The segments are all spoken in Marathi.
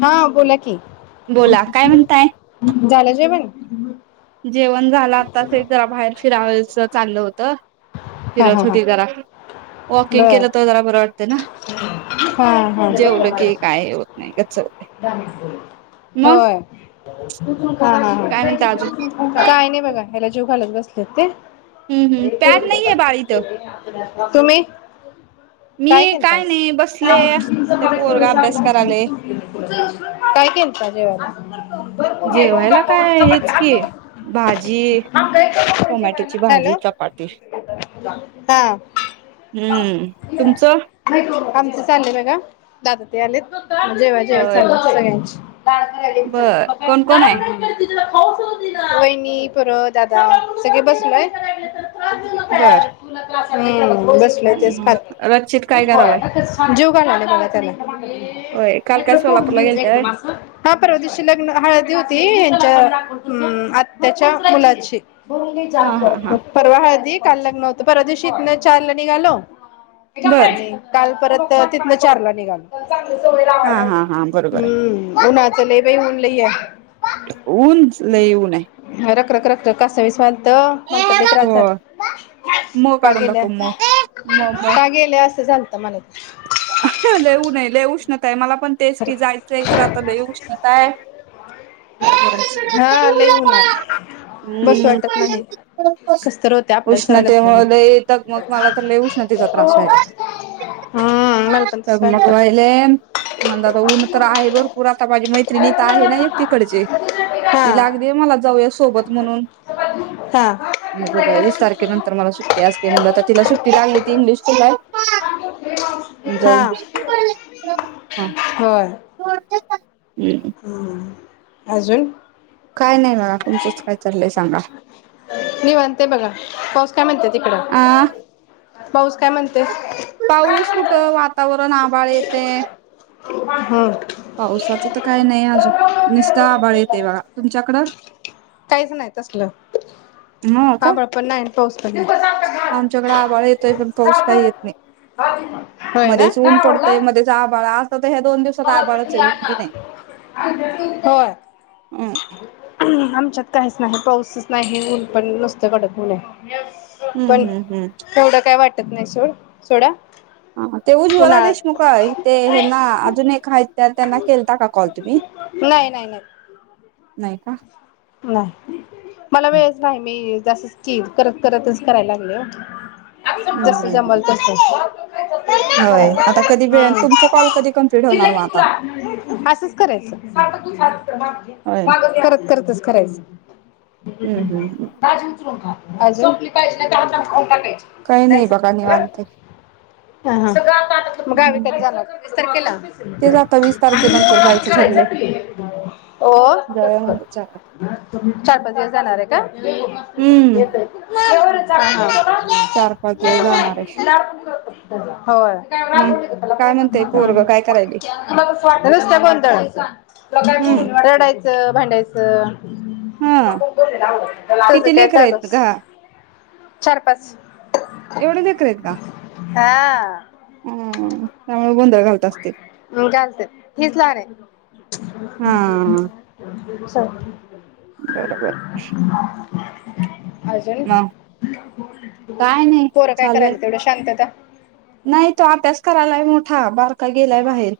हा बोला की, बोला काय म्हणताय? इलं [unintelligible] जेवण झालं आताच एक जरा बाहेर फिरायच चाललं होत. हा हा फिरत हा होती जरा वॉकिंग बर केलं तर जरा बर वाटत ना हा हा जेवलं की, काय होत नाही गच्च होते मग होय. म्हणता अजून काय नाई बघा? ह्याला जेवू घालत बसले होते. हम्म हम्म लई पॅड कोरडी नाहीये बाळ इथं चपाती [unintelligible] तुम्ही? मी केलता काय आज नाही? बसले आता पोरगा अभ्यास करायले काय केलता जेवायला? [unintelligible] जेवायला काय हेच की भाजी टोमॅटोची भाजी हॅलो चपाटी. हा हं. तुमचं? आमचं चालेय बघा. दादा त्या आले [unintelligible] जेव्हा जेवण होय झाले सगळ्यांची - - बर [unintelligible] मकाय कोण कोण आहे [unintelligible] वहिणी परत दादा सगळे बसलोय. बरं. हं. बसलोयं तेच खात. काय करायलाय जीऊ घालालोय बघा त्याला - - होय काल काय सोलापूरला गेलत्या व्हय हा परवा दिवशी लग्न हळदी होती. त्यांच्या आत्याच्या मुलाची. हा हा हा परवा हळदी- - काल लग्न होतं. परवा दिवशी हितनं चारला निघालो. बर आणि काल परत - - तर तिथनं चारला निघालो. हम्म हा हा हा बरोबर आहे उन्हात. तिथ लयं बाई उन लई हाय. ऊन लय उन हाय. कासावीस व्हाल - - त मला तर लई त्रास झाला. म का काढुन गेल्या दाखवं म म का गेल्या असं झालत मला लई ऊननाय लई उष्ण - - म काय मला - - तेच की खरंच जायचयं खरं आता उष्णता हाय. हा लय ऊन आहे बसू वाटत नाही हं. कस तर होतंय आपल्याला उष्ण - - सवय त्यामुळे नसल्यामुळं लई दगमग मला तर लई उष्णतेचा त्रास हाय. हम्म मला पण तसं दगमग व्हायलत व्हायलयं. म्हण दादा ऊन तर आहे भरपूर आता माझी मैत्रिणी इथं आहे ना एक तिकडची - - ती हा लागलीया मला जाऊ सो सोबत म्हणून हा म्हणलं बघूया वीस तारखे नंतर - - तर मला सुट्टी असते म्हटलं तर तिला सुट्टी लागली ती इंग्लिश स्कूलला हाय. जाऊ. हा [unintelligible] ह होय [unintelligible] ह ह अजून काय नाही बघा? तुमचंच काय चाललंय सांगा? [unintelligible] मी म्हणते बघा पाऊस काय म्हणते तिकडं? आ [unintelligible] पाऊस काय म्हणते? पाऊस कुठं? वातावरण आभाळ येतय हम् पावसाचं तर काय नाही? आजून नीस्ता आभाळ येतय बघा तुमच्याकडं? काहीच नाही तसलं हो का आभाळ पण नाही पाऊस पण नाही आमच्याकडे आभाळ येतोय पण पाऊस काय येत नाही? होय ना मध्येच ऊन पडतंय. मध्येच आभाळ तर ह्या दोन [unintelligible] दिवसात आभाळच आहे ऊन बी नाही होय हम्म आम त्याच्यात काहीच नाही पाऊसच नाही ऊन पण नुस्त कडक ऊन हाय [unintelligible] हम्म पण हम्म हम्म तेवढं काय वाट नाही सोड सोडा हा ते उज्वला देशमुख उन्हाळ्यात आहते हेना अजून एक हाय त्या त्यांना केलता का कॉल तुम्ही नाही नाही का नाय मला हम्म वेळच नाही मी असच की करत करतच कराय लागलोय औ ज हम्म [unintelligible] सं हम्म जमल तस होय आता कधी वेळ तुमचे कॉल कधी कम्प्लीट होणार मग आता? असंच करायच होय करत करत बंघ करायच हम्म हम्म काच उचलुन खा झोपली पाहिजे नाहीतर अभ्यास [unintelligible] काही नाही बघा निवांत [unintelligible] मग गावी कधी जाणार वीस तारखेला तेच आता वीस तारखेनंतर जायचं ठरलंय. हो जाऊया म्हणलं चार चार, पाच, दिवस जाणार हाय का? हम्म चार पाच दिवस जाणार आहे [unintelligible] होय मग रागवती कशाला काय प्रेमान म्हणतय सांग पोरगं काय करायलय? हम नुसता गोधंळ हाय हम्म रडायचं. त भांडायचं तर [unintelligible] [unintelligible] हा तेज किती काय लेकर आहेत चालूस का? चार, पाच एवढे लेकर आहेत का? हाहा हम्म त्यामुळे गोंधळ घालत असतील तर मी घालत हीच लहान आहे हा स बरोबर [inaudible] अजून मग काय नाही पोरं काय चालू आहे करायला एवढं शांतता. नाही तो अभ्यास करायलाय मोठा बारका गेलाय बाहेर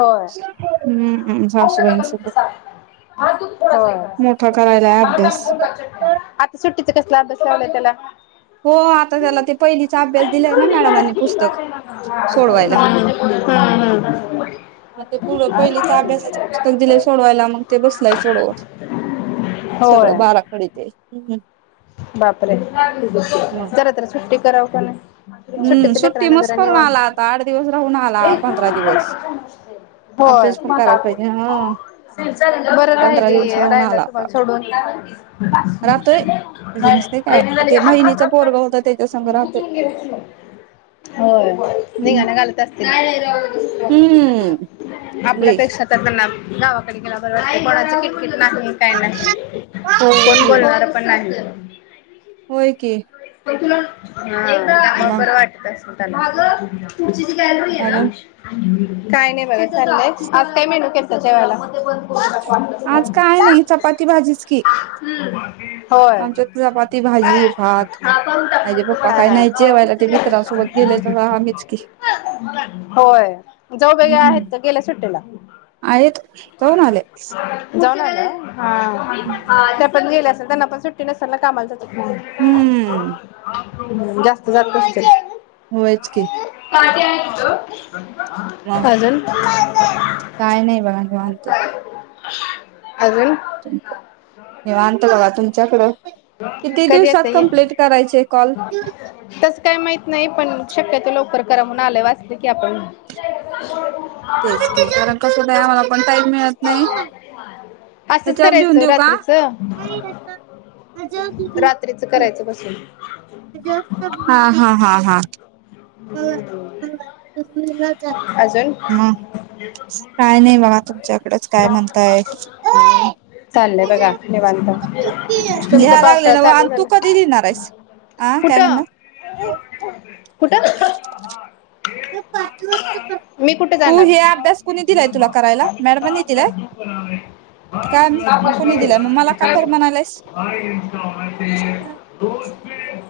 होय हम्म सासूबाईंसोबत मोठा करायलाय अभ्यास आता सुट्टीत कसला अभ्यास लावलं त्याला? हो आता त्याला ते पहिलीचा अभ्यास दिलाय ना मॅडमनी पुस्तक सोडवायला मग ते पहिलीच अभ्यासाच पुस्तक दिलंय सोडवायला मग ते बसलाय सोडवत होय सगळं बाराखडी तेन. बापरे! मग जरातर सुट्टी कराव काय नाही. हम्म सुट्टीच लेकरा सुट्टी न मस्त जरा करून निवांत आला आता आठ दिवस राहून आला पंधरा दिवस होय अभ्यास पण करायला पाहिजे हा बरं पंधरा राहिली दिवस राहून राहिला आला तुम्हाला आता सोडून. राहतोय त्याच नसते काय नाही झाली, ते हात हात बहिणच हात पोरग होत त्याच्या संग राहतोय. काढ. होय हम्म धिंगाणा घालत असतील हम्म वे आपल्यापेक्षा तर त्यांना गावाकडे गेला बर वाटतंय कोणाचं कस काय ना होय कोण की बोलणार पण नाही. होय की का मग बरं वाटत असलं. अग तुळशी ची अजून [unintelligible] काय नाही बघा चाललंय आज काय मेनु केलता जेवायला. आज काय नाही चपाती भाजीच की. होय आमच्यात चपाती हा भाजी भात. हा आज पप्पा काही नाही जेवायला ते मित्रांसोबत गेले तर आम्हीच की होय जाऊबाई आहेत हम् तर गेल्या सुट्टीला आहेत जाऊन आले. जाऊन आल्या होय. हा गेले असल त्यांना पण सुट्टीने कामाला जातात म्हणून. हम्म जास्त जात नसतील. होयच [unintelligible] [unintelligible] ह काय नाही बघा हे निवांत. [unintelligible] [unintelligible] च्याकडं किती कधी दिवसात येतं ये कम्प्लीट करायचे कॉल तस काय माहत नाही पण शक्यतो लवकर करा म्हून आलंय वाचत की आपण तेच ते कारण कस मला पण टाईम मिळत नाही असंच त्याच्यावर लिहून करायचं देऊ का रात्रीच करायचं बसून हा हा हा हा ह हम्म. अजून काय नाही बघा तुमच्याकडेच काय म्हणताय चाललंय बघा निवांत तुमचा लिहा पावसाळा लागलेला व चालू आणि तू कधी झाला देणार आहेस हं काय कुठं म्हणणार कुठं मी कुठे तू जाणार् हे अभ्यास कुणी दिलाय तुला करायला मॅडमांनी दिलाय काय मग कुणी दिलाय मग मला का कर म्हणालायस? [unintelligible]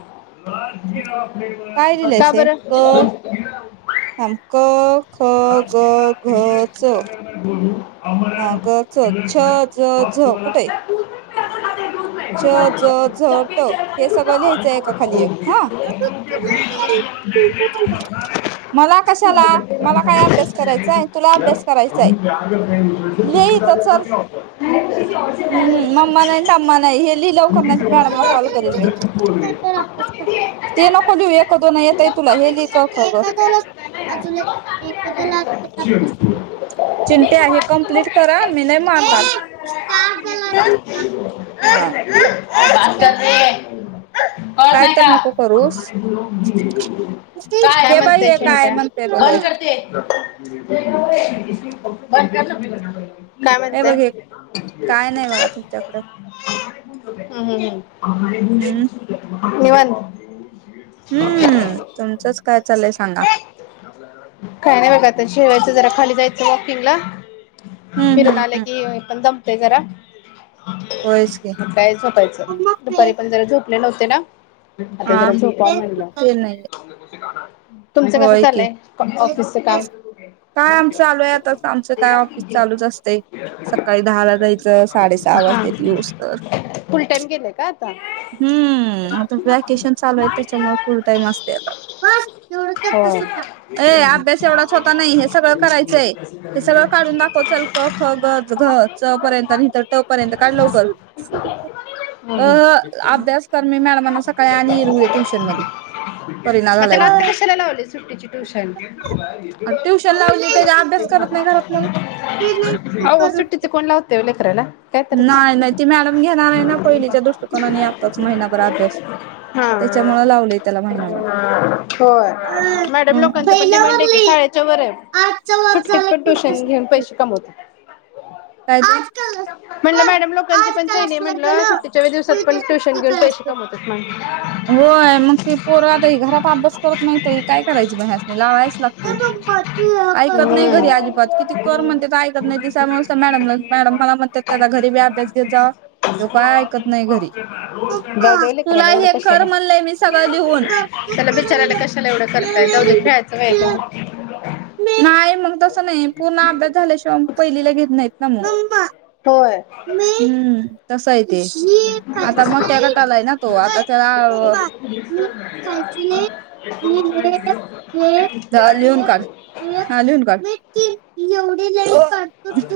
का बरं आम क ख ग राजगिरा घ इंग्लिश में च अगर मैं बोलूं हा अमरन ग च मिलक छ है ज वक्त झ वाला कुठे आहे च ज झ दोनों ट हे सगळं लिहायचंय एका खाली एक ह के बीच में जो दे दे वो मसाले मला कशाला मला काय अभ्यास करायचाय तुला अभ्यास हम करायचाय यहाँ कर रहे हैं दूसरे से लिही तुमको इथं चल क्या होता है नहीं मम्मा आणि तम्मा लि लवकर उनकी नाही सेवा से मॅडमला बैठ कॉल सकते हो करल जब तक बोल रही है हम तो म किसी एक से ते नको लिह ए दोन प्यार कर सकते हैं येतय जो तुला हे सारी लि दुनिया के लड़कियों से प्यार करता है ना यार जो सामने आ जाएगा अच्छी होनी चाहिए चिंट नहीं आहे तुम्हारी तो वो कंप्लीट करा कैटेगरी मी नाही थी मारत बस कर रे कळत काय नाही तर का नको करूस काय आहे हे बाई म्हणते हे काय चिंट्या म्हणते बघ हे बंद करते ह [unintelligible] [unintelligible] काय हे म्हणताय बघ हे काय नाही बघा तुमच्याकडे हह हम्म निवांत हम्म तुमचंच काय चालय सांगा काय नाही बघा आता जेवायचं जरा खाली जायचं वॉकिंग ला हम्म फिरून हम्म आले हम्म की जरा होयच की मग काय झोपायचं, दुपारी पण जरा झोपले नव्हते. ते ना. आता हा जरा झोपाव म्हणाल. ते नाही होय की. काम काय आमच चालू आहे आता आमच काय ऑफिस चालूच असतेय सकाळी दहाला जायचं साडे सहा हा वाजत्याती. इस्तवर. फुल टाइम गेलंय का आता हम् आता वॅकेशन चालू आहे त्याच्यामुळे फुल टाइम असतय आता. होय अभ्यास एवढाच होता नाही हे सगळं करायचंय हे सगळं काढून दाखव चल ख ग घ च पर्यंत तर ट पर्यंत. अ मग अभ्यास कर मी मॅडमांना सकाळी आणि येल उद्या ट्युशन मध्ये करिना झालाय आता म्हणून. त्याला लावली सुट्टीचे ट्युशन. ट्युशन लावली त्याचा अभ्यास करत नाही घरात मग. आवो सुट्टीचे कोण लावतय वो लेकराला? काय तरच नाही नाही ती मॅडम घेणार आहे ना पहिलीच्या दृष्टकोनाने आताच महिनाभर अभ्यास, त्याच्या हा मुळे लावलिय त्याला महिनाभर. होय मॅडम लोकांचं पण डिमांड आहे की शाळेच्या वर आहे. सुट्टीत पण ट्युशन घेऊन पैसे कमवतात. काय ते आजकाल म्हटलं पण मॅडम लोकांची पण आजकाल चयनी आहे असलं म्हटलं, गेलं सुट्टीच्या की दिवसात पण उद्या ट्युशन सुट्टी घेऊन काय पैसे असतं कमवतात. म्हण होय मग ती पोर आता घरात अभ्यास करत नाहीत काय करायचं म ह्यासनी लावायच लागत, ऐकत नाही घरी हम्म. अजिबात किती कर म्हणते ऐकत नाहीती छोटे छोटे त्यामुळे मॅडम दाने मिलने मॅडम पर मला म्हणत्यात - त्याचा पैकेट में घरी बी डालना अभ्यास घेत जावा, चीज ह्यो उसको काय ऐकत आपने नाही घरी. पफ करना है रोज जाऊ दे ओ तुला लेकराला एवढं हे- कर कशाला म्हणलंय मी सगळं लिहून. त्याला बिचारायला कशाला एवढं करताय जाऊ दे खेळायचं वय आहे त्याचं. नाही मग तसं नाही, पूर्ण अभ्यास झाल्याशिवाय पहिलीला घेत नाहीत ना मग. हम्. आसं आहे ते. आता मोठ्या गटाला आहे ना तो आता त्याला जा लिहून काढ हा लिहून काढ. होय.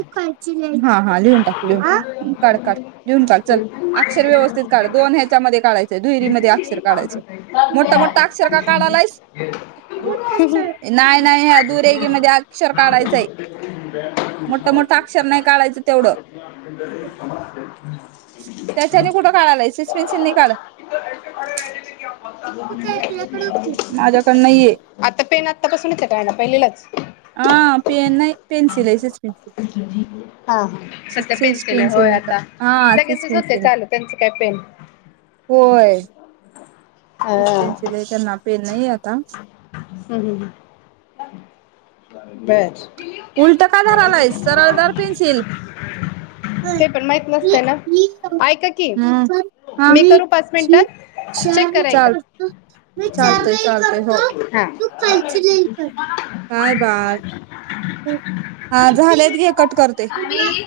हा हा लिहून टाक. काढ काढ लिहून काढ चल अक्षर व्यवस्थित काढ दोन ह्याच्यामध्ये काढायचंय दुहेरी मध्ये अक्षर काढायचं. मोठ-मोठ अक्षर का काढालाईस? नाही नाही ह्या दुरेगी मध्ये अक्षर काढायचय. आता मोठं- मोठ अक्षर नाही काढायचं तेवढं. त्याच्याने कुठं काढायलाय पेन्सिल नाही काढ [unintelligible] माझ्याकडे नाहीये आता पेन आतापासूनच आहे का यांना पहिली लाच? ह पेन नाही. पेन्सिल आहे शीस पेन्सिल. हा ह सध्या सिस पेन्सिल होय नाही का आता, हा सिस लगेचच होतय पेन्सिल चालू त्यांचं काय पेन. शीस हा पेन्सिल हे त्यांना पेन नाही आता, बर उलट कायधरालायस सरळ धर पेन्सिल ह ते पण माहित नसतंय ना ऐका की मी करू पाच मिनिटात चेक करा एकदा चालतय चालतय हा हो काय बाळ हा झालेत गे कट करतेय आम्ही